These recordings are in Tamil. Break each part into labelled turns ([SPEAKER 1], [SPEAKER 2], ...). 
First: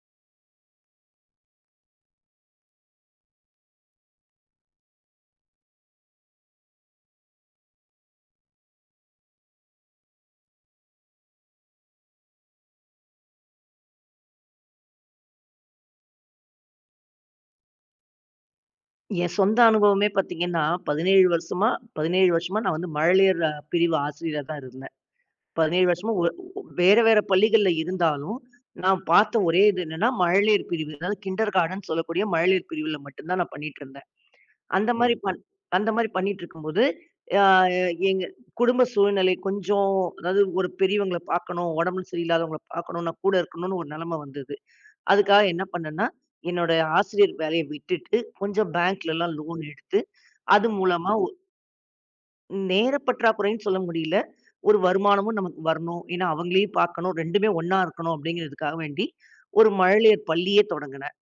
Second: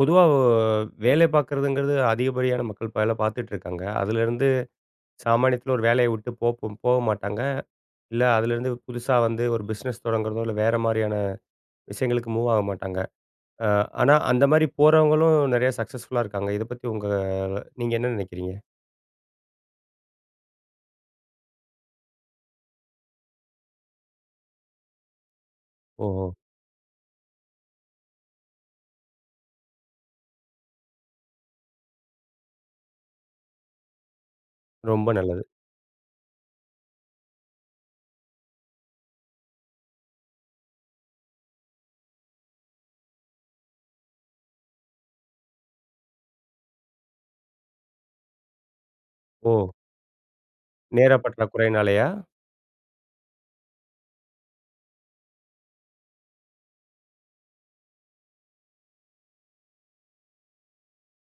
[SPEAKER 1] பொதுவா வேலை பார்க்குறதுங்கிறது அதிகப்படியான மக்கள் வேலை பார்த்துட்டு இருக்காங்க. அதுலேருந்து சாமானியத்துல ஒரு வேலைய விட்டு போ போ போக மாட்டாங்க. இல்ல அதுலேருந்து புதுசா வந்து ஒரு பிசினஸ் தொடங்குறதோ, இல்ல வேற மாரியான விஷயங்களுக்கு மூவ் ஆக மாட்டாங்க. அ ஆனா அந்த மாரி போறவங்களும் நெறைய சக்சஸ்ஃபுல்லா இருக்காங்க. இத பத்தி நீங்க என்ன நினைக்கிறீங்க?
[SPEAKER 2] என் சொந்த அனுபவமே பார்த்தீங்கன்னா, 17 வருஷமா 17 வருஷமா நான் வந்து மழலையர் பிரிவு ஆசிரியரா தான் இருந்தேன். 17 வருஷமா
[SPEAKER 1] ஓஹோ!
[SPEAKER 2] ஒ ஒ- வேற வேற பள்ளிகள்ல இருந்தாலும், நான் பார்த்த ஒரே இது என்னன்னா, மழலையர் பிரிவு. அதாவது கிண்டர் கார்டன்னு சொல்லக்கூடிய மழலையர் பிரிவுல மட்டும் தான் நான் பண்ணிட்டு இருந்தேன். அந்த
[SPEAKER 1] ரொம்ப
[SPEAKER 2] மாரி ஓஹோ!
[SPEAKER 1] நல்லது.
[SPEAKER 2] அந்த மாரி பண்ணிட்டு இருக்கும்போது, ஆ எங்க குடும்ப சூழ்நிலை கொஞ்சம் அதாவது ஒரு பெரியவங்கள பார்க்கணும், உடம்பு சரியில்லாதவங்கள பார்க்கணும், நான் கூட இருக்கணும்னு ஒரு நிலைமை வந்தது. அதுக்காக என்ன பண்ணேன்னா, என்னோட ஆசிரியர் வேலைய விட்டுட்டு, கொஞ்சம் பேங்க்லலாம்
[SPEAKER 1] ஓ!
[SPEAKER 2] லோன் எடுத்து அது
[SPEAKER 1] நேர
[SPEAKER 2] மூலமா
[SPEAKER 1] பற்றாக்குறையினாலயா?
[SPEAKER 2] நேர பற்றாக்குறைன்னு சொல்ல முடியல. ஒரு வருமானமும் நமக்கு வரணும். ஏன்னா, அவங்களையும் பார்க்கணும். 2மே ஒண்ணா இருக்கணும் அப்படிங்கிறதுக்காக வேண்டி, ஒரு மழலையர் பள்ளியே தொடங்குனேன்.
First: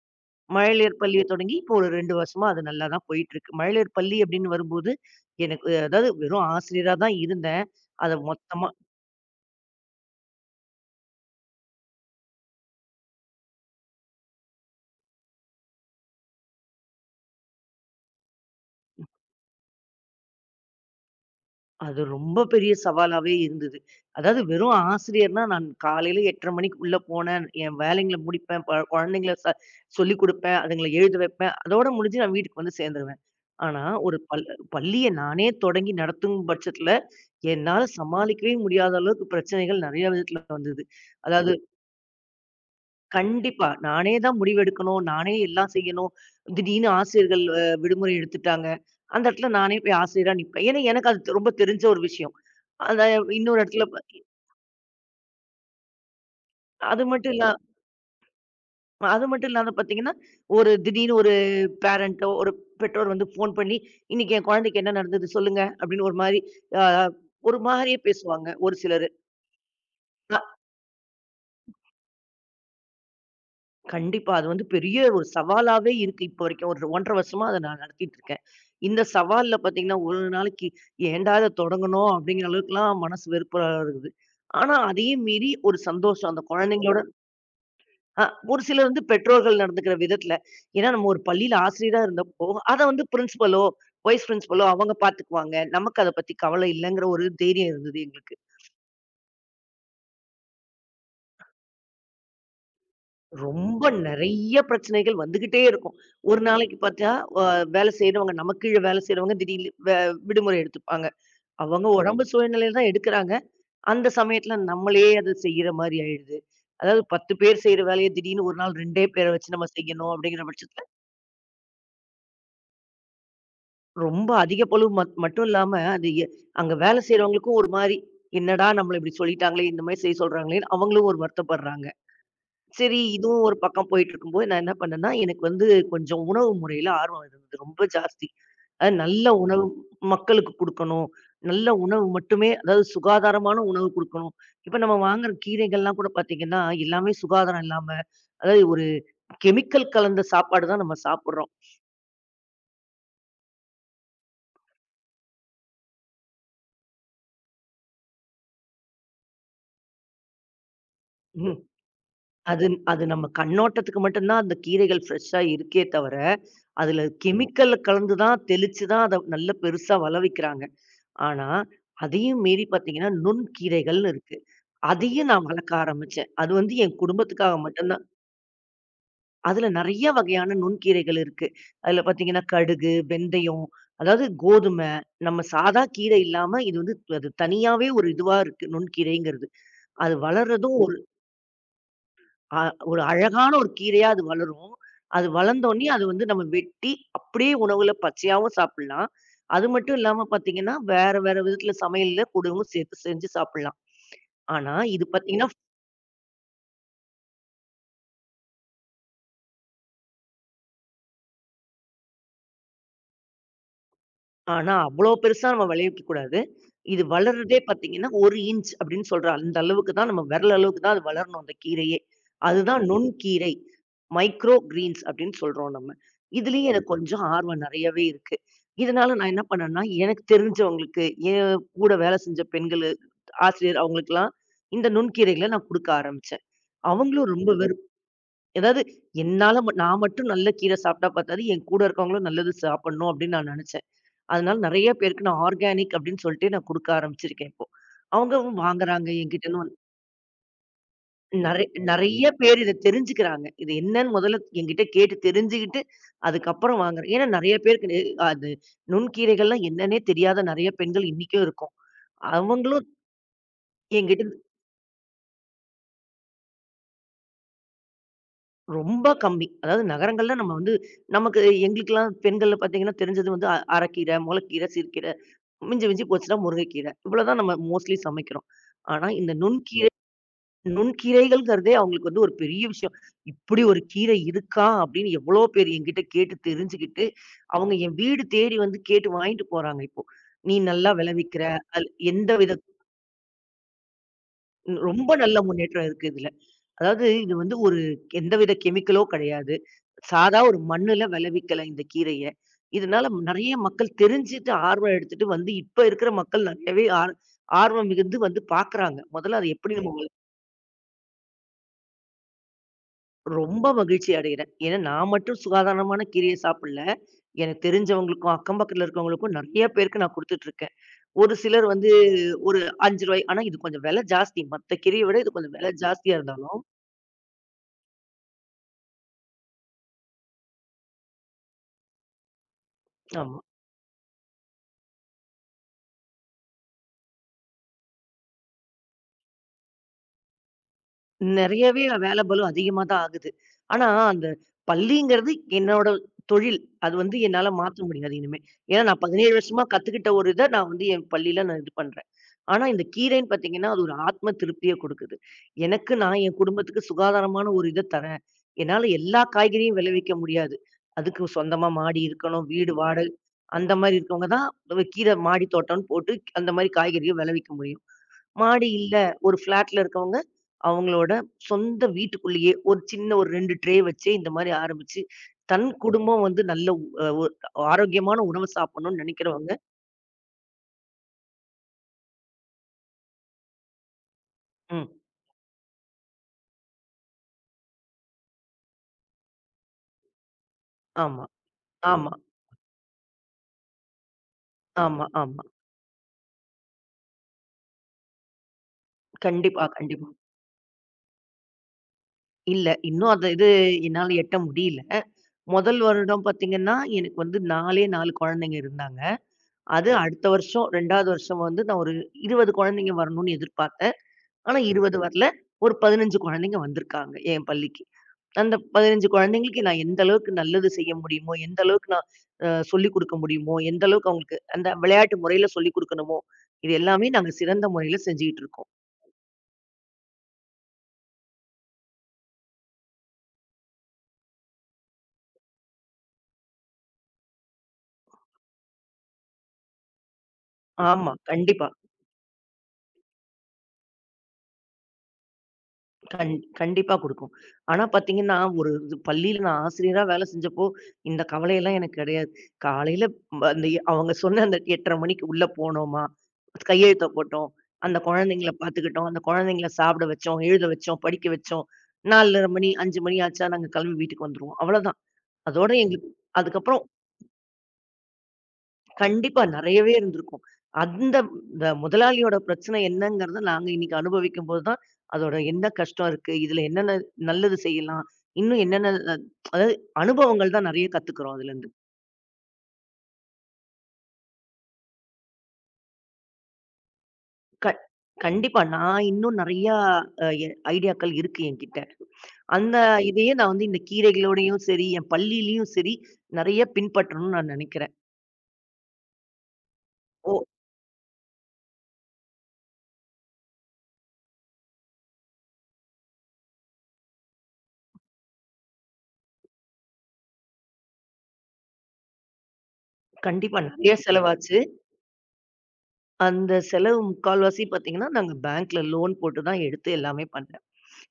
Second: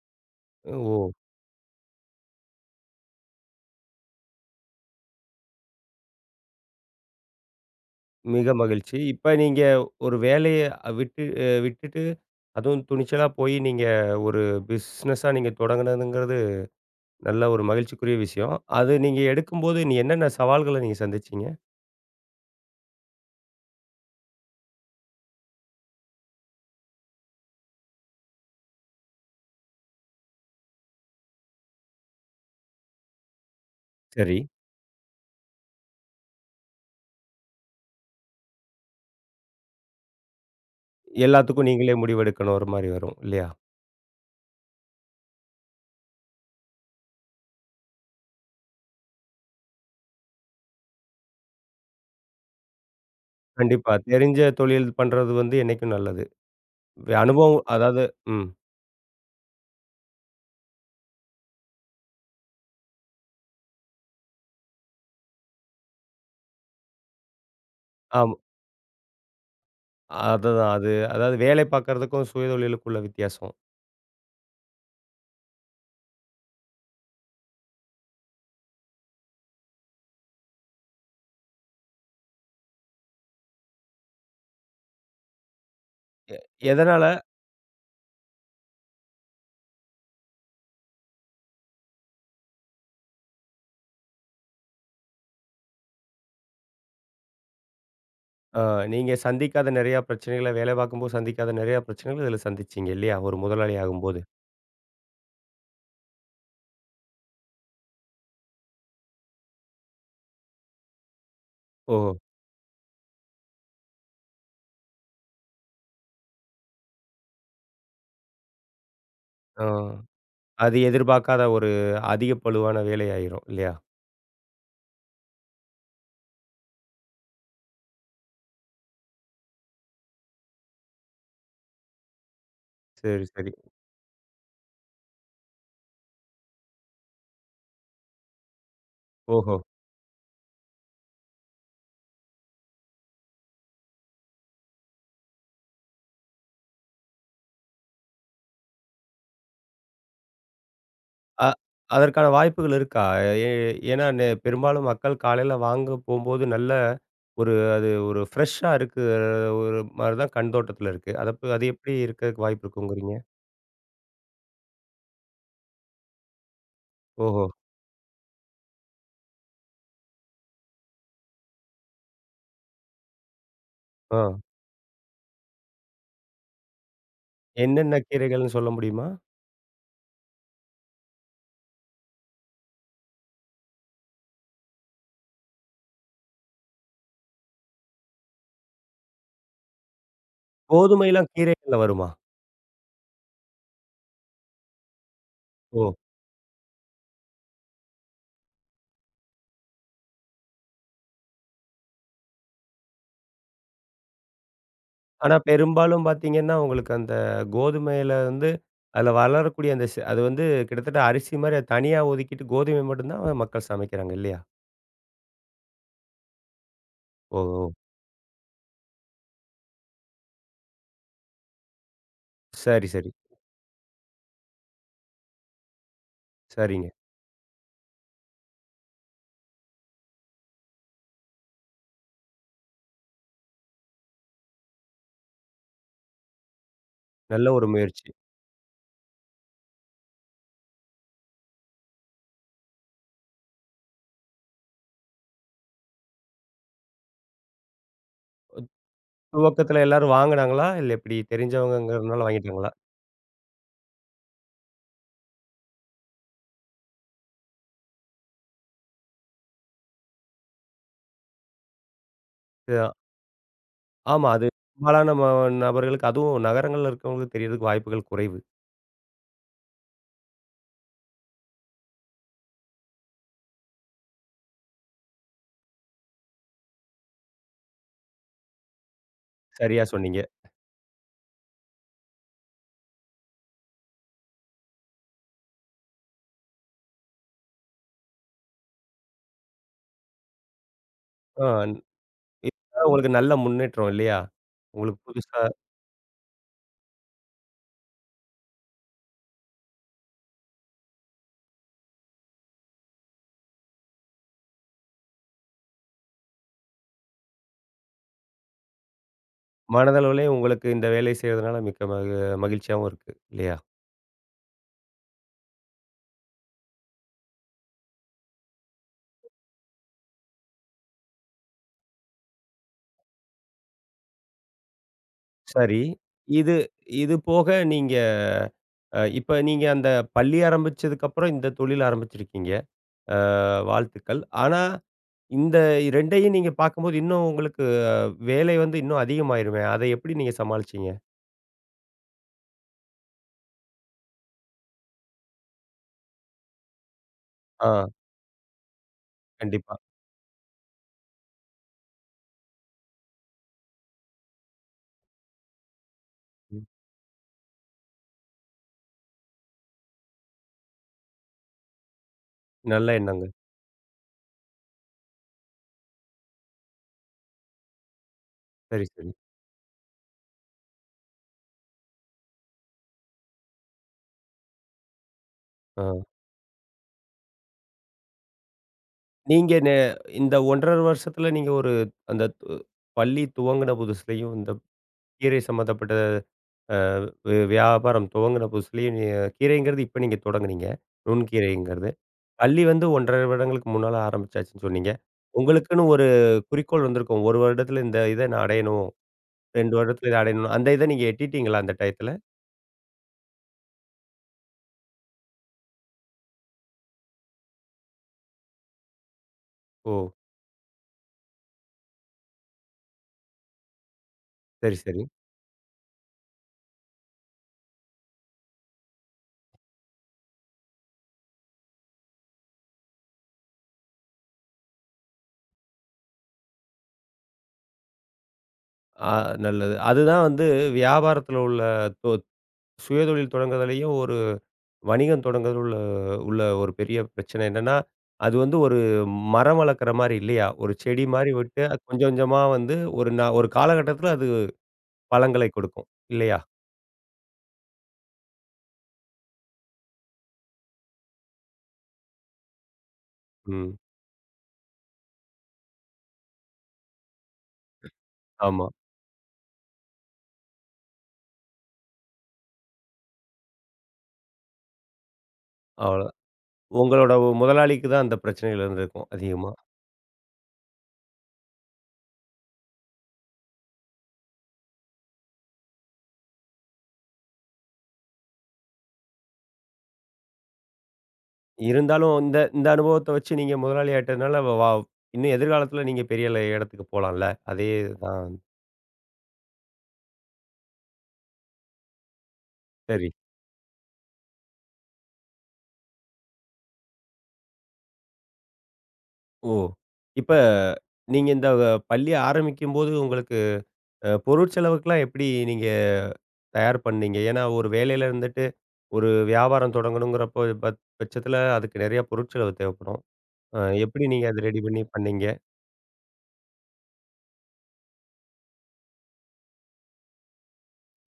[SPEAKER 2] மழலையர்
[SPEAKER 1] ஓ!
[SPEAKER 2] பள்ளிய தொடங்கி இப்போ ஒரு 2 வருஷமா அது நல்லா தான் போயிட்டுருக்கு. மழலையர் பள்ளி அப்படின்னு வரும்போது, எனக்கு அதாவது வெறும் ஆசிரியரா தான் இருந்தேன். அத
[SPEAKER 1] மிக
[SPEAKER 2] மொத்தமா
[SPEAKER 1] மகிழ்ச்சி. இப்ப நீங்க ஒரு வேலைய விட்டு விட்டுட்டு அதுவும் துணிச்சலா போய் நீங்க ஒரு பிசினஸா நீங்க தொடங்குனதுங்கிறது நல்ல ஒரு மகிழ்ச்சிக்குரிய விஷயம். அது நீங்க எடுக்கும்போது என்னென்ன சவால்கள நீங்க சந்திச்சீங்க?
[SPEAKER 2] அது ரொம்ப பெரிய சவாலாவே இருந்தது. அதாவது வெறும் ஆசிரியர்னா நான் காலையில 8:30 மணிக்கு உள்ள போனேன். என் வேலைங்கள முடிப்பேன். குழந்தைங்கள சொல்லிக் குடுப்பேன். அதுங்கள எழுத வைப்பேன். அதோட முடிஞ்சு நான் வீட்டுக்கு வந்து சேர்ந்துருவேன். ஆனா, ஒரு
[SPEAKER 1] சரி.
[SPEAKER 2] பள் பள்ளிய நானே தொடங்கி நடத்தும் பட்சத்துல, என்னால சமாளிக்கவே முடியாத அளவுக்கு பிரச்சனைகள் நெறைய விதத்துல வந்தது. அதாவது
[SPEAKER 1] எல்லாத்துக்கும் நீங்களே முடிவெடுக்கணும்ற மாரி வரும் இல்லையா?
[SPEAKER 2] கண்டிப்பா. நானே தான் முடிவெடுக்கணும். நானே எல்லாம் செய்யணும். திடீர்னு ஆசிரியர்கள் விடுமுறை எடுத்துட்டாங்க. அந்த இடத்துல நானே போய் ஆசிரியரா நிப்பேன். ஏன்னா, எனக்கு அது ரொம்ப தெரிஞ்ச ஒரு விஷயம். அந்த இன்னொரு இடத்துல
[SPEAKER 1] கண்டிப்பா.
[SPEAKER 2] ப
[SPEAKER 1] தெரிஞ்ச தொழில் பண்றது வந்து என்னைக்கும் நல்லது.
[SPEAKER 2] அது மட்டும் இல்லா
[SPEAKER 1] அனுபவம் அதாவது ம்.
[SPEAKER 2] அது மட்டும் இல்லாம பார்த்தீங்கன்னா, ஒரு திடீர்னு ஒரு பேரன்ட்டோ, ஒரு பெற்றோர் வந்து ஃபோன் பண்ணி, "இன்னைக்கு என் குழந்தைக்கு என்ன நடந்தது சொல்லுங்க" அப்படின்னு ஒரு மாரி, அ ஒரு மாரியே
[SPEAKER 1] ஆமா.
[SPEAKER 2] பேசுவாங்க ஒரு சிலரு.
[SPEAKER 1] அதுதான் அதாவது வேலை பார்க்கறதுக்கும், சுயதொழிலுக்கும் உள்ள வித்தியாசம்.
[SPEAKER 2] கண்டிப்பா. அது வந்து பெரிய ஒரு சவாலாவே இருக்கு இப்போ வரைக்கும். ஒரு 1 1/2 வருஷமா அத நான் நடத்திட்டு இருக்கேன். இந்த சவால்ல பார்த்தீங்கன்னா, ஒரு நாளைக்கு ஏன்டா இத தொடங்கணும் அப்படிங்கிற அளவுக்குலாம் மனசு வெறுப்பா இருக்குது. ஆனா, அதையும் மீறி ஒரு சந்தோஷம் அந்த குழந்தைங்களோட
[SPEAKER 1] எதனால
[SPEAKER 2] அ ஒரு சிலர் வந்து பெற்றோர்கள் நடந்துக்கிற விதத்துல, ஏன்னா நம்ம ஒரு பள்ளியில ஆசிரியரா இருந்தப்போ, அத வந்து பிரின்சிபலோ, வைஸ் பிரின்சிபலோ அவங்க பார்த்துக்குவாங்க. நமக்கு அத பத்தி கவலை இல்லங்கிற ஒரு தைரியம் இருந்தது எங்களுக்கு.
[SPEAKER 1] அ நீங்க சந்திக்காத நெறையா பிரச்சனைகள வேலை பார்க்கும்போது சந்திக்காத நெறையா பிரச்சனைகள இதில சந்திச்சீங்க இல்லையா? ஒரு முதலாளி
[SPEAKER 2] ரொம்ப
[SPEAKER 1] ஆகும்போது.
[SPEAKER 2] நெறைய பிரச்சனைகள் வந்துகிட்டே இருக்கும். ஒரு நாளைக்கு பார்த்தா, அ வேல செய்றவங்க நமக்கு கீழ வேல செய்றவங்க திடீர்னு விடுமுறை எடுத்துப்பாங்க. அவங்க
[SPEAKER 1] ஓ!
[SPEAKER 2] உடம்பு சூழ்நிலையில தான் எடுக்குறாங்க. அந்த சமயத்துல நம்மளே அத செய்ற மாரி ஆயிடுது. அதாவது 10 பேர் செய்ற வேலைய திடீர்னு ஒரு நாள் 2டே பேர வச்சு
[SPEAKER 1] ஆ.
[SPEAKER 2] நம்ம செய்யணும் அப்படிங்கிற
[SPEAKER 1] அது
[SPEAKER 2] பட்சத்துல,
[SPEAKER 1] எதிர்பார்க்காத ஒரு அதிக பளுவான வேலை ஆயிரும் இல்லையா?
[SPEAKER 2] ரொம்ப அதிக பளு மட்டும் இல்லாம, அது எ அங்க வேல செய்றவங்களுக்கும் ஒரு மாரி, "என்னடா நம்மள இப்படி சொல்லிட்டாங்களே! இந்த மாரி செய்ய சொல்றாங்களேன்னு" அவங்களும் ஒரு வருத்தப்படுறாங்க. சரி,
[SPEAKER 1] சரி,
[SPEAKER 2] இதுவும்
[SPEAKER 1] சரி.
[SPEAKER 2] ஒரு பக்கம் போயிட்டுருக்கும்போது, நான் என்ன பண்ணேன்னா, எனக்கு வந்து கொஞ்சம் உணவு முறையில ஆர்வம் இருந்தது ரொம்ப ஜாஸ்தி. நல்ல
[SPEAKER 1] ஓஹோ!
[SPEAKER 2] உணவு மக்களுக்கு குடுக்கணும். நல்ல உணவு மட்டுமே அதாவது சுகாதாரமான உணவு குடுக்கணும். இப்ப நம்ம வாங்குற கீரைகள்லாம் கூட பாத்தீங்கன்னா, எல்லாமே சுகாதாரம் இல்லாம, அதாவது ஒரு கெமிக்கல் கலந்த சாப்பாடு தான் நம்ம
[SPEAKER 1] அ
[SPEAKER 2] சாப்பிடுறோம்.
[SPEAKER 1] அதற்கான வாய்ப்புகள் இருக்கா? ஏ ஏன்னா பெரும்பாலும் மக்கள் காலையில வாங்க போம்போது நல்ல ஒரு ஃப்ரெஷ்ஷா இருக்கு ஒரு மாரி தான் கண் தோட்டத்துல இருக்கு. அத ப
[SPEAKER 2] ம்.
[SPEAKER 1] அது எப்படி இருக்கறதுக்கு வாய்ப்பு
[SPEAKER 2] அது அது
[SPEAKER 1] இருக்குங்கிறீங்க?
[SPEAKER 2] நம்ம கண்ணோட்டத்துக்கு மட்டும் தான் அந்த கீரைகள் ஃப்ரெஷ்ஷா இருக்கே தவிர, அதுல
[SPEAKER 1] ஓஹோ!
[SPEAKER 2] கெமிக்கல் கலந்து தான் தெளிச்சு தான் அத நல்ல பெருசா வள வைக்கிறாங்க. ஆனா, அதையும் மீறி பார்த்தீங்கன்னா, நுண்கீரைகள்னு
[SPEAKER 1] ஆ.
[SPEAKER 2] இருக்கு. அதையும் நான் வளர்க்க ஆரம்பிச்சேன். அது வந்து என் குடும்பத்துக்காக மட்டும்
[SPEAKER 1] என்னென்ன
[SPEAKER 2] தான்.
[SPEAKER 1] கீரைகள்னு சொல்ல முடியுமா?
[SPEAKER 2] அதுல நெறைய வகையான நுண்கீரைகள் இருக்கு. அதுல பார்த்தீங்கன்னா, கடுகு, வெந்தயம், அதாவது கோதுமை, நம்ம சாதா கீரை இல்லாம இது வந்து அது தனியாவே ஒரு இதுவா இருக்கு. நுண்கீரைங்கிறது. அது வளர்றதும்
[SPEAKER 1] கோதுமைலாம் கீரைகள்ல வருமா?
[SPEAKER 2] அ ஒரு அழகான ஒரு கீரையா அது வளரும். அது வளர்ந்தோனே
[SPEAKER 1] ஓ!
[SPEAKER 2] அது வந்து நம்ம வெட்டி அப்படியே உணவுல பச்சையாவும் சாப்பிடலாம். அது மட்டும் இல்லாம பார்த்தீங்கன்னா, வேற வேற விதத்துல சமையல்ல கூடவும் சேர்த்து செஞ்சு சாப்பிடலாம். ஆனா, இது
[SPEAKER 1] ஆனா
[SPEAKER 2] பார்த்தீங்கன்னா,
[SPEAKER 1] பெரும்பாலும் பார்த்தீங்கன்னா, உங்களுக்கு அந்த கோதுமையில வந்து அதுல வளரக்கூடிய அந்த அது வந்து கிட்டத்தட்ட அரிசி மாரி அது தனியா ஒதுக்கிட்டு கோதுமைய மட்டும் தான் மக்கள் சமைக்கிறாங்க இல்லையா?
[SPEAKER 2] ஆனா அவ்ளோ பெருசா நம்ம விளைவிக்க கூடாது. இது
[SPEAKER 1] ஓ!
[SPEAKER 2] வளர்றதே
[SPEAKER 1] ஓ!
[SPEAKER 2] பார்த்தீங்கன்னா, 1 இன்ச் அப்படின்னு சொல்ற அந்த அளவுக்கு தான் நம்ம விரல் அளவுக்கு தான் அது வளரணும் அந்த கீரையே. அதுதான்
[SPEAKER 1] சரி,
[SPEAKER 2] கண்டிப்பா.
[SPEAKER 1] சரி.
[SPEAKER 2] நுண்கீரை. மைக்ரோ கிரீன்ஸ் அப்படின்னு சொல்றோம் நம்ம. இதுலயும்
[SPEAKER 1] சரிங்க.
[SPEAKER 2] எனக்கு கண்டிப்பா. கொஞ்சம் ஆர்வம் நெறையவே இருக்கு. இதனால நான் என்ன பண்ணேன்னா, எனக்கு தெரிஞ்சவங்களுக்கு, என் கூட வேலை செஞ்ச பெண்களு, ஆசிரியர் அவங்களுக்கெல்லாம் இந்த நுண்கீரைகள நான் குடுக்க ஆரம்பிச்சேன். அவங்களும்
[SPEAKER 1] நல்ல
[SPEAKER 2] ரொம்ப சரி.
[SPEAKER 1] ஒரு முயற்சி.
[SPEAKER 2] அதாவது என்னால நான் மட்டும் நல்ல கீரை சாப்பிட்டா பத்தாது, என் கூட இருக்கவங்களும் நல்லது சாப்பிடணும் அப்படின்னு நான் நெனச்சேன். அதனால நெறைய பேருக்கு நான் ஆர்கானிக் அப்படின்னு சொல்லிட்டு நான் குடுக்க ஆரம்பிச்சிருக்கேன் இப்போ. அவங்களும் வாங்குறாங்க என்கிட்டன்னு வந்து.
[SPEAKER 1] துவக்கத்துல எல்லாரும் வாங்குனாங்களா? இல்ல எப்படி
[SPEAKER 2] நெறை
[SPEAKER 1] தெரிஞ்சவங்கங்கிறதுனால
[SPEAKER 2] நெறைய பேர்
[SPEAKER 1] வாங்கிட்டாங்களா?
[SPEAKER 2] இத தெரிஞ்சுக்கிறாங்க. இது என்னன்னு முதல்ல என்கிட்ட கேட்டு தெரிஞ்சுக்கிட்டு, அதுக்கப்புறம் வாங்குறேன். ஏன்னா நெறைய பேருக்கு நெ அது நுண்கீரைகள்லாம் என்னன்னே தெரியாத நெறைய பெண்கள் இன்னிக்கும் இருக்கோம். அவங்களும்
[SPEAKER 1] அ
[SPEAKER 2] என்கிட்ட
[SPEAKER 1] ஆமா. அது பெரும்பாலான நபர்களுக்கு அதுவும் நகரங்கள்ல இருக்கவங்களுக்கு தெரியறதுக்கு வாய்ப்புகள் குறைவு.
[SPEAKER 2] ரொம்ப கம்மி. அதாவது நகரங்கள்ல நம்ம வந்து நமக்கு எங்களுக்கெல்லாம் பெண்கள்ல பார்த்தீங்கன்னா தெரிஞ்சது வந்து அரக்கீரை, முளக்கீரை, சிறுகீரை, மிஞ்சி மிஞ்சி போச்சுன்னா முருங்கைக்கீரை. இவ்வளோதான் நம்ம மோஸ்ட்லி சமைக்கிறோம். ஆனா இந்த
[SPEAKER 1] சரியா சொன்னீங்க.
[SPEAKER 2] நுண்கீரைகள்ங்கிறதே அவங்களுக்கு வந்து ஒரு பெரிய விஷயம். இப்படி ஒரு கீரை இருக்கா? அப்படின்னு எவ்வளோ பேர் என்கிட்ட கேட்டு தெரிஞ்சுகிட்டு, அவங்க என் வீடு தேடி வந்து கேட்டு வாங்கிட்டு போறாங்க இப்போ. "நீ நல்லா விளைவிக்கிற,
[SPEAKER 1] ஆ
[SPEAKER 2] அது எந்த வித".
[SPEAKER 1] இதுதான் உங்களுக்கு நல்ல முன்னேற்றம் இல்லையா?
[SPEAKER 2] ம்,
[SPEAKER 1] உங்களுக்கு
[SPEAKER 2] ரொம்ப நல்ல
[SPEAKER 1] புதுசா
[SPEAKER 2] முன்னேற்றம் இருக்கு இதுல. அதாவது இது வந்து ஒரு எந்தவித கெமிக்கலோ கிடையாது. சாதா ஒரு மண்ணுல விளைவிக்கலாம் இந்த கீரைய. இதனால நெறைய மக்கள் தெரிஞ்சுட்டு ஆர்வம் எடுத்துட்டு வந்து இப்ப இருக்கிற மக்கள் நெறையவே ஆர்வம் மிகுந்து வந்து பார்க்குறாங்க. முதல்ல அத எப்படி நம்ம.
[SPEAKER 1] மனதளவுலயும் உங்களுக்கு இந்த வேலை செய்றதுனால மிக்க மகிழ்ச்சியாவும் இருக்கு இல்லையா?
[SPEAKER 2] ரொம்ப மகிழ்ச்சி அடைகிறேன். ஏன்னா நான் மட்டும் சுகாதாரமான கீரைய சாப்பிடல. எனக்கு தெரிஞ்சவங்களுக்கும், அக்கம் பக்கத்துல இருக்கிறவங்களுக்கும் நெறைய பேருக்கு நான் குடுத்துட்டு இருக்கேன். ஒரு சிலர் வந்து ஒரு ரூ. 5 ஆனா இது கொஞ்சம் விலை ஜாஸ்தி. மத்த கீரைய விட இது கொஞ்சம் விலை
[SPEAKER 1] சரி.
[SPEAKER 2] ஜாஸ்தியா
[SPEAKER 1] இது
[SPEAKER 2] இருந்தாலும்.
[SPEAKER 1] இது போக நீங்க இப்ப நீங்க அந்த பள்ளி ஆரம்பிச்சதுக்கப்புறம் இந்த தொழில் ஆரம்பிச்சிருக்கீங்க. அ
[SPEAKER 2] ஆமா.
[SPEAKER 1] வாழ்த்துக்கள். ஆனா இந்த 2யும் நீங்க பார்க்கும்போது, இன்னும் உங்களுக்கு வேலை வந்து இன்னும் அதிகமாயிருமே! அதை எப்படி நீங்க சமாளிச்சீங்க?
[SPEAKER 2] நெறையவே வேல பளு அதிகமா தான் ஆகுது. ஆனா, அந்த பள்ளிங்கிறது என்னோட தொழில். அது வந்து என்னால
[SPEAKER 1] ஆ,
[SPEAKER 2] மாத்த முடியாது இனிமே. ஏன்னா, நான் 17 வருஷமா
[SPEAKER 1] கண்டிப்பா.
[SPEAKER 2] கத்துக்கிட்ட ஒரு இத நான் வந்து என் பள்ளியில நான் இது பண்றேன். ஆனா, இந்த கீரைன்னு பார்த்தீங்கன்னா, அது ஒரு ஆத்ம திருப்திய குடுக்குது. எனக்கு நான் என்
[SPEAKER 1] ம்.
[SPEAKER 2] குடும்பத்துக்கு சுகாதாரமான ஒரு இத தரேன். என்னால எல்லா காய்கறியும் விளைவிக்க முடியாது. அதுக்கு சொந்தமா மாடி இருக்கணும். வீடு
[SPEAKER 1] நல்ல
[SPEAKER 2] வாடகை
[SPEAKER 1] எண்ணங்க.
[SPEAKER 2] அந்த மாரி இருக்கவங்க தான் கீரை மாடி தோட்டம்ன்னு போட்டு அந்த மாரி காய்கறிய விளைவிக்க முடியும். மாடி
[SPEAKER 1] சரி,
[SPEAKER 2] இல்ல.
[SPEAKER 1] சரி.
[SPEAKER 2] ஒரு ஃப்ளாட்ல இருக்கவங்க, அவங்களோட சொந்த வீட்டுக்குள்ளேயே ஒரு சின்ன ஒரு 2 ட்ரே வச்சே இந்த மாரி ஆரம்பிச்சு, தன் ஓஹோ!
[SPEAKER 1] ஆ.
[SPEAKER 2] குடும்பம் வந்து நல்ல உ அ ஒ ஆரோக்கியமான உணவு சாப்பிடணும்னு நெனைக்கிறவங்க.
[SPEAKER 1] நீங்க இந்த 1 1/2 வருஷத்துல நீங்க ஒரு அந்த பள்ளி துவங்குன புதுசுலயும், இந்த
[SPEAKER 2] ம்.
[SPEAKER 1] கீரை சம்மந்தப்பட்ட அ வி வியாபாரம் துவங்குன புதுசுலயும் கீரைங்கிறது இப்ப நீங்க தொடங்குனீங்க.
[SPEAKER 2] ஆமா,
[SPEAKER 1] நுண்கீரைங்கிறது.
[SPEAKER 2] ஆமா,
[SPEAKER 1] பள்ளி வந்து 1 1/2 வருடங்களுக்கு முன்னால ஆரம்பிச்சாச்சுன்னு சொன்னீங்க.
[SPEAKER 2] ஆமா, ஆமா.
[SPEAKER 1] உங்களுக்குன்னு ஒரு குறிக்கோள் வந்திருக்கும். 1 வருடத்துல இந்த இத நான் அடையணும்.
[SPEAKER 2] கண்டிப்பா,
[SPEAKER 1] 2
[SPEAKER 2] கண்டிப்பா.
[SPEAKER 1] வருடத்துல இத அடையணும். அந்த இத நீங்க எட்டிட்டீங்களா அந்த டயத்துல?
[SPEAKER 2] இல்ல. இன்னும் அந்த இது என்னால எட்ட முடியல. முதல் வருடம் பார்த்தீங்கன்னா, எனக்கு வந்து 4ஏ 4 குழந்தைங்க இருந்தாங்க. அது
[SPEAKER 1] ஓ!
[SPEAKER 2] அடுத்த வருஷம் 2வது வருஷம் வந்து நான் ஒரு 20 குழந்தைங்க வரணும்னு எதிர்பார்த்தேன். ஆனா
[SPEAKER 1] சரி,
[SPEAKER 2] 20
[SPEAKER 1] சரி.
[SPEAKER 2] வரல. ஒரு 15 குழந்தைங்க வந்திருக்காங்க என் பள்ளிக்கு. அந்த 15 குழந்தைங்களுக்கு நான் எந்த அளவுக்கு நல்லது செய்ய முடியுமோ, எந்த அளவுக்கு நான் சொல்லிக் குடுக்க முடியுமோ, எந்த அளவுக்கு அவங்களுக்கு அந்த விளையாட்டு முறையில சொல்லிக் குடுக்கணுமோ, இது எல்லாமே நாங்க சிறந்த முறையில செஞ்சுகிட்டு இருக்கோம்.
[SPEAKER 1] ஆ நல்லது. அதுதான் வந்து வியாபாரத்துல உள்ள தொ சுயதொழில் தொடங்குறதுலயும், ஒரு வணிகம் தொடங்குறதுல உள்ள உள்ள ஒரு பெரிய பிரச்சனை என்னன்னா, அது வந்து ஒரு மரம் வளர்க்குற மாரி இல்லையா? ஒரு செடி
[SPEAKER 2] ஆமா,
[SPEAKER 1] மாரி விட்டு
[SPEAKER 2] கண்டிப்பா.
[SPEAKER 1] அது கொஞ்சம் கொஞ்சமா வந்து ஒரு காலகட்டத்துல அது பழங்களை கொடுக்கும்.
[SPEAKER 2] கண்
[SPEAKER 1] இல்லையா?
[SPEAKER 2] கண்டிப்பா குடுக்கும். ஆனா பார்த்தீங்கன்னா, ஒரு இது பள்ளியில நான் ஆசிரியரா வேலை செஞ்சப்போ, இந்த கவலையெல்லாம் எனக்கு கிடையாது. காலையில ப அந்த
[SPEAKER 1] ம்.
[SPEAKER 2] எ அவங்க சொன்ன அந்த 8:30 மணிக்கு உள்ள போனோமா, கையெழுத்த போட்டோம், அந்த குழந்தைங்கள
[SPEAKER 1] ஆமா.
[SPEAKER 2] பார்த்துக்கிட்டோம், அந்த குழந்தைங்கள சாப்பிட வச்சோம், எழுத வச்சோம், படிக்க வச்சோம். 4:30 மணி, 5 மணி ஆச்சா நாங்க கிளம்பி வீட்டுக்கு வந்துருவோம். அவ்வளோதான். அதோட எங்களுக்கு
[SPEAKER 1] அவ்வளதான்.
[SPEAKER 2] அதுக்கப்புறம்
[SPEAKER 1] உங்களோட முதலாளிக்கு தான் அந்த பிரச்சனைகள் இருந்திருக்கும்
[SPEAKER 2] கண்டிப்பா.
[SPEAKER 1] அதிகமா.
[SPEAKER 2] நெறையவே இருந்திருக்கும். அந்த இந்த முதலாளியோட பிரச்சனை என்னங்கிறத நாங்க இன்னைக்கு அனுபவிக்கும்போது தான், அதோட என்ன கஷ்டம் இருக்கு? இதுல என்னென்ன நல்லது செய்யலாம்? இன்னும் என்னென்ன அ அதாவது அனுபவங்கள் தான் நெறைய கத்துக்கிறோம் அதுலருந்து.
[SPEAKER 1] இருந்தாலும் இந்த இந்த அனுபவத்த வச்சு நீங்க முதலாளி ஆயிட்டதுனால, வ வா இன்னும் எதிர்காலத்துல நீங்க பெரிய இடத்துக்கு போலாம்ல. அதே
[SPEAKER 2] க
[SPEAKER 1] தான்.
[SPEAKER 2] கண்டிப்பா. நான் இன்னும் நெறையா அ எ ஐடியாக்கள் இருக்கு என்கிட்ட. அந்த
[SPEAKER 1] சரி.
[SPEAKER 2] இதையே நான் வந்து இந்த கீரைகளோடையும் சரி, என் பள்ளியிலயும் சரி, நெறைய பின்பற்றணும்னு நான் நெனைக்கிறேன்.
[SPEAKER 1] ஓ! இப்ப
[SPEAKER 2] ஓ!
[SPEAKER 1] நீங்க இந்த வ பள்ளி ஆரம்பிக்கும்போது உங்களுக்கு பொருட்செலவுக்குலாம் எப்படி நீங்க தயார் பண்ணீங்க? ஏன்னா ஒரு வேலையில இருந்துட்டு, ஒரு வியாபாரம் தொடங்கணுங்கிறப்போ பட்சத்துல அதுக்கு நெறைய பொருட்செலவு தேவைப்படும்.
[SPEAKER 2] கண்டிப்பா. நெறைய
[SPEAKER 1] எப்படி நீங்க அத
[SPEAKER 2] செலவாச்சு.
[SPEAKER 1] ரெடி பண்ணீங்க?
[SPEAKER 2] அந்த செலவு முக்கால்வாசி பார்த்தீங்கன்னா, நாங்க பேங்க்ல லோன் போட்டு தான் எடுத்து எல்லாமே பண்ணேன்.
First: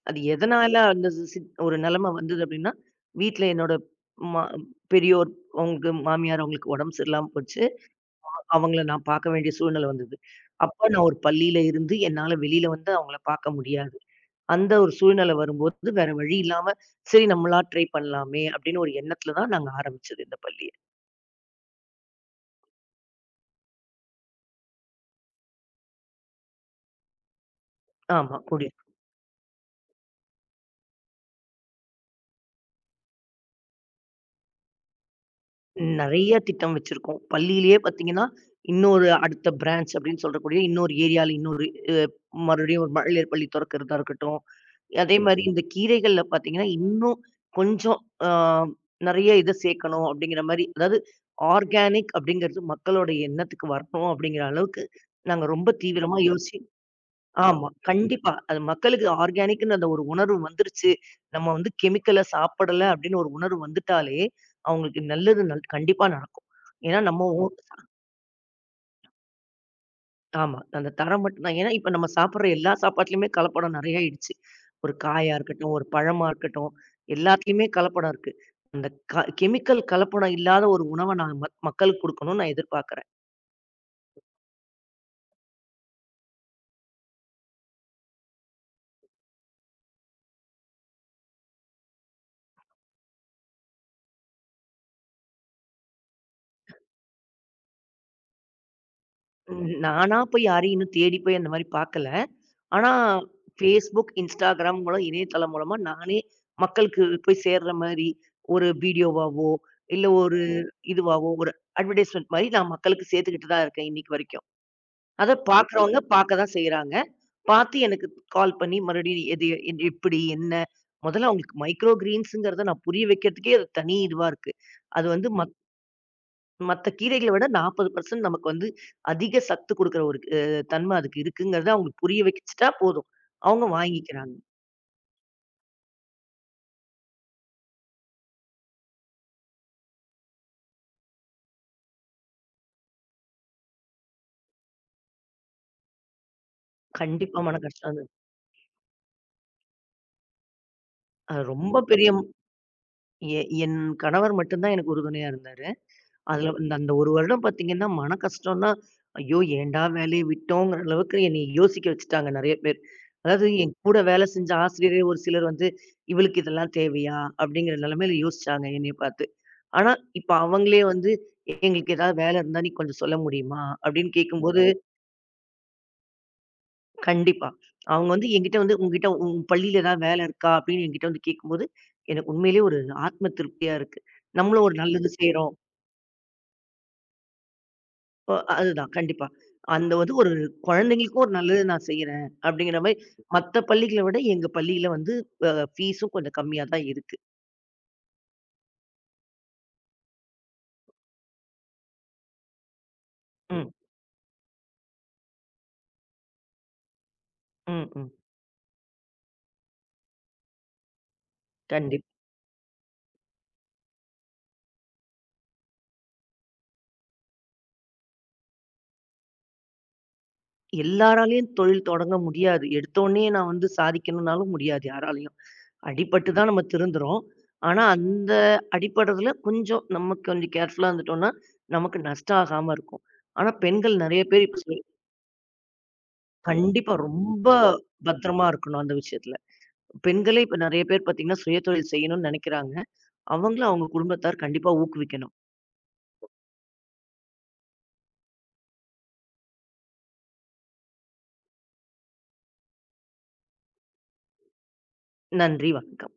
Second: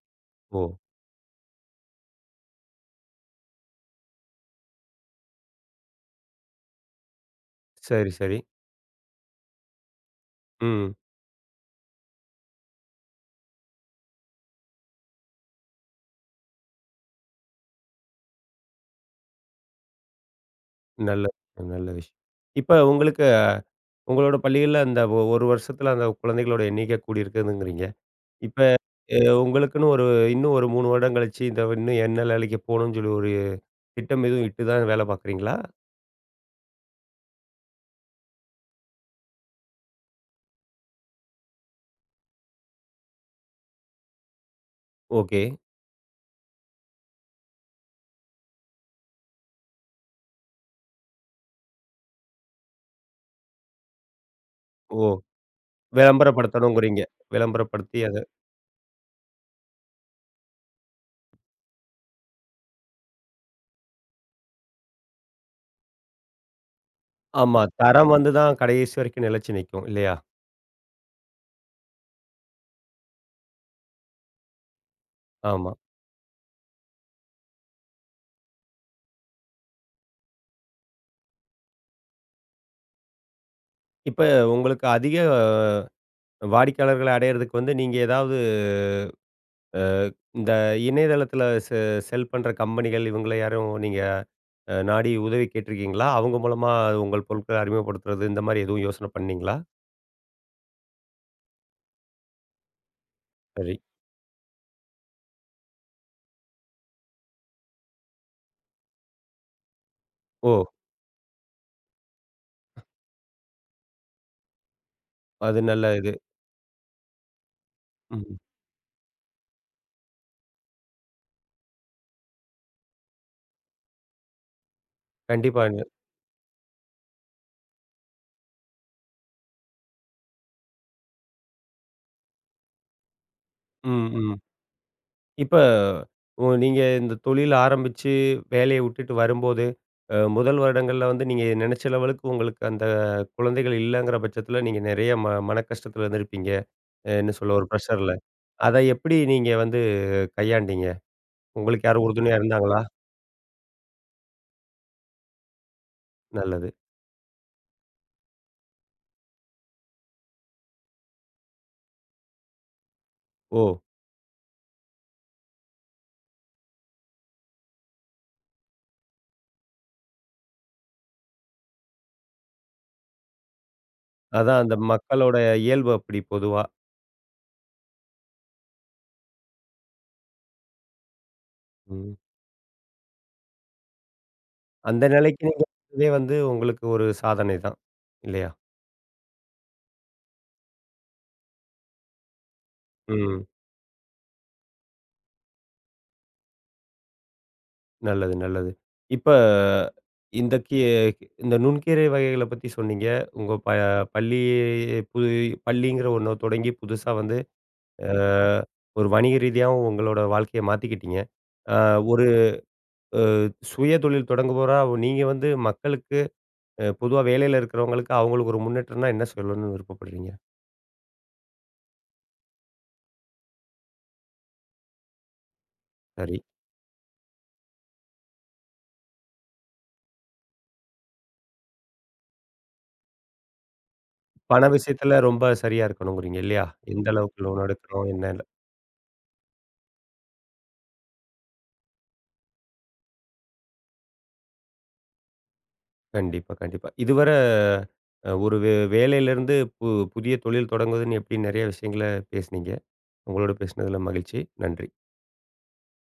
[SPEAKER 2] அது
[SPEAKER 1] ஓ!
[SPEAKER 2] எதனால சரி. அந்த சி சி ஒரு நிலைமை வந்தது அப்டின்னா, வீட்ல என்னோட மா பெரியோர் அவங்களுக்கு மாமியார் அவங்களுக்கு உடம்பு சரியில்லாம போச்சு.
[SPEAKER 1] சரி, சரி.
[SPEAKER 2] அவங்கள நான் பார்க்க வேண்டிய சூழ்நிலை வந்தது. அப்ப
[SPEAKER 1] ம்.
[SPEAKER 2] நான் ஒரு பள்ளியில இருந்து என்னால வெளியில வந்து அவங்கள பார்க்க முடியாது. அந்த ஒரு சூழ்நிலை வரும்போது வேற வழி இல்லாம, சரி நம்மளா ட்ரை பண்ணலாமே அப்படின்னு ஒரு எண்ணத்துல தான் நாங்க ஆரம்பிச்சது இந்த பள்ளிய.
[SPEAKER 1] நல்ல விஷயம், நல்ல விஷயம். இப்ப உங்களுக்கு உங்களோட பள்ளிகள்ல அந்த 1 வருஷத்துல அந்த குழந்தைகளோட எண்ணிக்கை கூடியிருக்குதுங்கிறீங்க.
[SPEAKER 2] ஆமா.
[SPEAKER 1] இப்ப அ உங்களுக்குன்னு ஒரு இன்னும் ஒரு 3 வருடம் கழிச்சு இன்னும் என்ன வேலைக்கு போணும்னு சொல்லி ஒரு திட்டம் எதுவும் இட்டு தான் வேலை பார்க்குறீங்களா?
[SPEAKER 2] நெறைய திட்டம் வச்சிருக்கோம். பள்ளியிலேயே பார்த்தீங்கன்னா, இன்னொரு அடுத்த பிரான்ச் அப்படின்னு சொல்லக்கூடிய இன்னொரு ஏரியால இன்னொரு அ மறுபடியும் ஒரு மழலையர் பள்ளி தொறக்கிறதா இருக்கட்டும். அதே மாரி
[SPEAKER 1] ஓகே.
[SPEAKER 2] ம்ஹ்ம். இந்த கீரைகள்ல பார்த்தீங்கன்னா, இன்னும் கொஞ்சம் ஆ நெறைய இத சேர்க்கணும் அப்படிங்கிற மாரி, அதாவது ஆர்கானிக் அப்படிங்கிறது மக்களோட எண்ணத்துக்கு வரணும் அப்படிங்கிற அளவுக்கு
[SPEAKER 1] ஓ!
[SPEAKER 2] நாங்க ரொம்ப தீவிரமா கண்டிப்பா.
[SPEAKER 1] விளம்பரப்படுத்தணுங்கிறீங்க.
[SPEAKER 2] ஆமா.
[SPEAKER 1] விளம்பரப்படுத்தி அத
[SPEAKER 2] கண்டிப்பா. அது மக்களுக்கு ஆர்கானிக்ன்னு அந்த ஒரு உணர்வு வந்துருச்சு. நம்ம வந்து கெமிக்கல சாப்பிடல அப்படின்னு ஒரு உணர்வு வந்துட்டாலே, அவங்களுக்கு நல்லது கண்டிப்பா நடக்கும். ஏன்னா நம்ம ஊ
[SPEAKER 1] ஆமா. தரம் வந்து தான் கடைசி வரைக்கும் நிலைச்சு நிக்கும். இல்லையா?
[SPEAKER 2] ஆமா. அந்த தரம் மட்டும் தான். ஏன்னா இப்ப நம்ம சாப்பிடுற எல்லா சாப்பாட்டுலயுமே கலப்படம் நெறைய ஆயிடுச்சு. ஒரு காயா
[SPEAKER 1] ஆமா.
[SPEAKER 2] இருக்கட்டும், ஒரு பழமா இருக்கட்டும், எல்லாத்துலயுமே கலப்படம் இருக்கு. அந்த கெமிக்கல் கலப்படம் இல்லாத ஒரு உணவ நான் மக்களுக்கு குடுக்கணும்னு நான் எதிர்பார்க்கிறேன்.
[SPEAKER 1] இப்ப உங்களுக்கு அதிக வாடிக்கையாளர்கள அடையறதுக்கு வந்து நீங்க ஏதாவது அ இந்த இணையதளத்துல செ செல் பண்ற கம்பெனிகள் இவங்கள யாரும் நீங்க நாடி உதவி கேட்டிருக்கீங்களா? அவங்க மூலமா உங்கள் பொருட்கள அறிமுகப்படுத்துறது, இந்த மாரி எதுவும் யோசனை பண்ணீங்களா?
[SPEAKER 2] ம். நானா போய் யாரையும் இன்னும் தேடி போய் அந்த மாரி பார்க்கல. ஆனா
[SPEAKER 1] சரி.
[SPEAKER 2] Facebook, Instagram மூலம் இணையதளம் மூலமா நானே மக்களுக்கு போய் சேர்ற மாரி ஒரு வீடியோவாவோ, இல்ல ஒரு
[SPEAKER 1] ஓ!
[SPEAKER 2] இதுவாவோ, ஒரு அட்வர்டைஸ்மென்ட் மாரி நான் மக்களுக்கு சேர்த்துக்கிட்டு தான் இருக்கேன் இன்னைக்கு வரைக்கும். அத
[SPEAKER 1] அது நல்ல
[SPEAKER 2] பார்க்குறவங்க
[SPEAKER 1] இது.
[SPEAKER 2] பார்க்க தான் செய்றாங்க. பார்த்து எனக்கு
[SPEAKER 1] ம்.
[SPEAKER 2] கால் பண்ணி மறுபடியும் எது என் எப்படி? என்ன? முதல்ல அவங்களுக்கு மைக்ரோ கிரீன்ஸ்ங்கிறத நான் புரிய வைக்கிறதுக்கே அது தனி இதுவா இருக்கு. அது வந்து
[SPEAKER 1] கண்டிப்பா.
[SPEAKER 2] மத்த கீரைகள விட 40% நமக்கு வந்து அதிக சத்து குடுக்குற ஒரு தன்ம அதுக்கு இருக்குங்கிறத அவங்களுக்கு புரிய வச்சுட்டா போதும். அவங்க
[SPEAKER 1] ம்,
[SPEAKER 2] வாங்கிக்கிறாங்க.
[SPEAKER 1] ம். இப்ப நீங்க இந்த தொழில் ஆரம்பிச்சு வேலைய விட்டுட்டு வரும்போது, முதல் வருடங்கள்ல வந்து நீங்க நெனைச்ச லெவலுக்கு உங்களுக்கு அந்த குழந்தைகள் இல்லங்கிற பட்சத்தில நீங்க நெறைய மன கஷ்டத்துல இருந்திருப்பீங்க. என்ன
[SPEAKER 2] கண்டிப்பா
[SPEAKER 1] சொல்ல
[SPEAKER 2] மன
[SPEAKER 1] ஒரு
[SPEAKER 2] கஷ்டம் அது.
[SPEAKER 1] ப்ரஷர்ல. அத எப்படி நீங்க வந்து கையாண்டீங்க?
[SPEAKER 2] அது ரொம்ப
[SPEAKER 1] உங்களுக்கு யாரும்
[SPEAKER 2] பெரிய ம்-
[SPEAKER 1] உறுதுணையா இருந்தாங்களா?
[SPEAKER 2] எ என் கணவர் மட்டும் தான் எனக்கு உறுதுணையா இருந்தாரு. அதுல
[SPEAKER 1] நல்லது.
[SPEAKER 2] இந்த அந்த 1 வருடம் பார்த்தீங்கன்னா, மன கஷ்டம்னா, ஐயோ! ஏன்டா வேலைய விட்டோங்கிற அளவுக்கு என்னைய யோசிக்க வச்சுட்டாங்க நெறைய பேர். அதாவது
[SPEAKER 1] ஓ!
[SPEAKER 2] என் கூட வேலை செஞ்ச ஆசிரியரே ஒரு சிலர் வந்து, "இவளுக்கு இதெல்லாம் தேவையா?" அப்படிங்கிற நிலைமையில யோசிச்சாங்க என்னைய பார்த்து. ஆனா, இப்ப அவங்களே வந்து, "எங்களுக்கு ஏதாவது வேலை இருந்தா நீ கொஞ்சம் சொல்ல முடியுமா?" அப்படின்னு
[SPEAKER 1] அதான்
[SPEAKER 2] கேட்கும்போது
[SPEAKER 1] அந்த மக்களோட இயல்பு அப்படி பொதுவா.
[SPEAKER 2] கண்டிப்பா. அவங்க வந்து என்கிட்ட வந்து, "உன்கிட்ட உன் பள்ளியில ஏதாவது வேலை இருக்கா?" அப்படின்னு என்கிட்ட வந்து கேட்கும்போது,
[SPEAKER 1] ம்.
[SPEAKER 2] எனக்கு உண்மையிலேயே ஒரு ஆத்ம திருப்தியா இருக்கு. நம்மளும் ஒரு
[SPEAKER 1] அந்த
[SPEAKER 2] நல்லது
[SPEAKER 1] நிலைக்கு
[SPEAKER 2] செய்றோம்.
[SPEAKER 1] நீங்க இதே வந்து உங்களுக்கு ஒரு சாதனை தான். இல்லையா?
[SPEAKER 2] அதுதான் கண்டிப்பா. அந்த வந்து ஒரு குழந்தைங்களுக்கும் ஒரு நல்லது நான் செய்றேன் அப்படிங்கிற மாரி,
[SPEAKER 1] ம்.
[SPEAKER 2] மத்த பள்ளிகளை விட எங்க பள்ளியில வந்து ஃபீஸும் கொஞ்சம் கம்மியா தான் இருக்கு.
[SPEAKER 1] நல்லது, நல்லது. இப்ப இந்த கீ இந்த நுண்கீரை வகைகள பத்தி சொன்னீங்க. உங்க ப
[SPEAKER 2] ம்,
[SPEAKER 1] பள்ளி புது பள்ளிங்கிற ஒண்ண தொடங்கி புதுசா வந்து
[SPEAKER 2] ம், ம்.
[SPEAKER 1] அ ஒரு வணிக ரீதியாவும் உங்களோட வாழ்க்கைய மாத்திக்கிட்டீங்க. அ
[SPEAKER 2] கண்டிப்பா.
[SPEAKER 1] ஒரு சுய தொழில் தொடங்குபவரா நீங்க வந்து மக்களுக்கு பொதுவா வேலையில இருக்கிறவங்களுக்கு அவங்களுக்கு ஒரு முன்னேற்றம்னா என்ன சொல்லணும்னு விருப்பப்படுறீங்க?
[SPEAKER 2] எல்லாராலயும் தொழில் தொடங்க முடியாது. எடுத்தோனே நான் வந்து சாதிக்கணும்னாலும் முடியாது யாராலயும். அடிபட்டு
[SPEAKER 1] சரி.
[SPEAKER 2] தான் நம்ம திருந்துறோம். ஆனா, அந்த அடிபடுறதுல கொஞ்சம் நம்ம கொஞ்சம் கேர்ஃபுல்லா இருந்துட்டோம்னா, நமக்கு நஷ்டம் ஆகாம இருக்கும். ஆனா, பெண்கள் நெறைய பேர் இப்ப
[SPEAKER 1] பண விஷயத்துல ரொம்ப சரியா இருக்கணுங்கிறீங்க இல்லையா?
[SPEAKER 2] கண்டிப்பா
[SPEAKER 1] எந்த அளவுக்கு
[SPEAKER 2] ரொம்ப
[SPEAKER 1] லோன் எடுக்கணும் என்ன
[SPEAKER 2] பத்திரமா இருக்கணும் அந்த விஷயத்துல. பெண்களே இப்ப நெறைய பேர் பார்த்தீங்கன்னா, சுயதொழில் செய்யணும்னு நெனைக்கிறாங்க. அவங்கள அவங்க குடும்பத்தார் கண்டிப்பா ஊக்குவிக்கணும்.
[SPEAKER 1] கண்டிப்பா, கண்டிப்பா. இதுவர ஒரு வேலையிலேருந்து புதிய தொழில் தொடங்குவதுன்னு எப்படி நெறைய விஷயங்கள பேசுனீங்க. உங்களோட பேசினதில மகிழ்ச்சி. நன்றி.
[SPEAKER 2] நன்றி, வணக்கம்.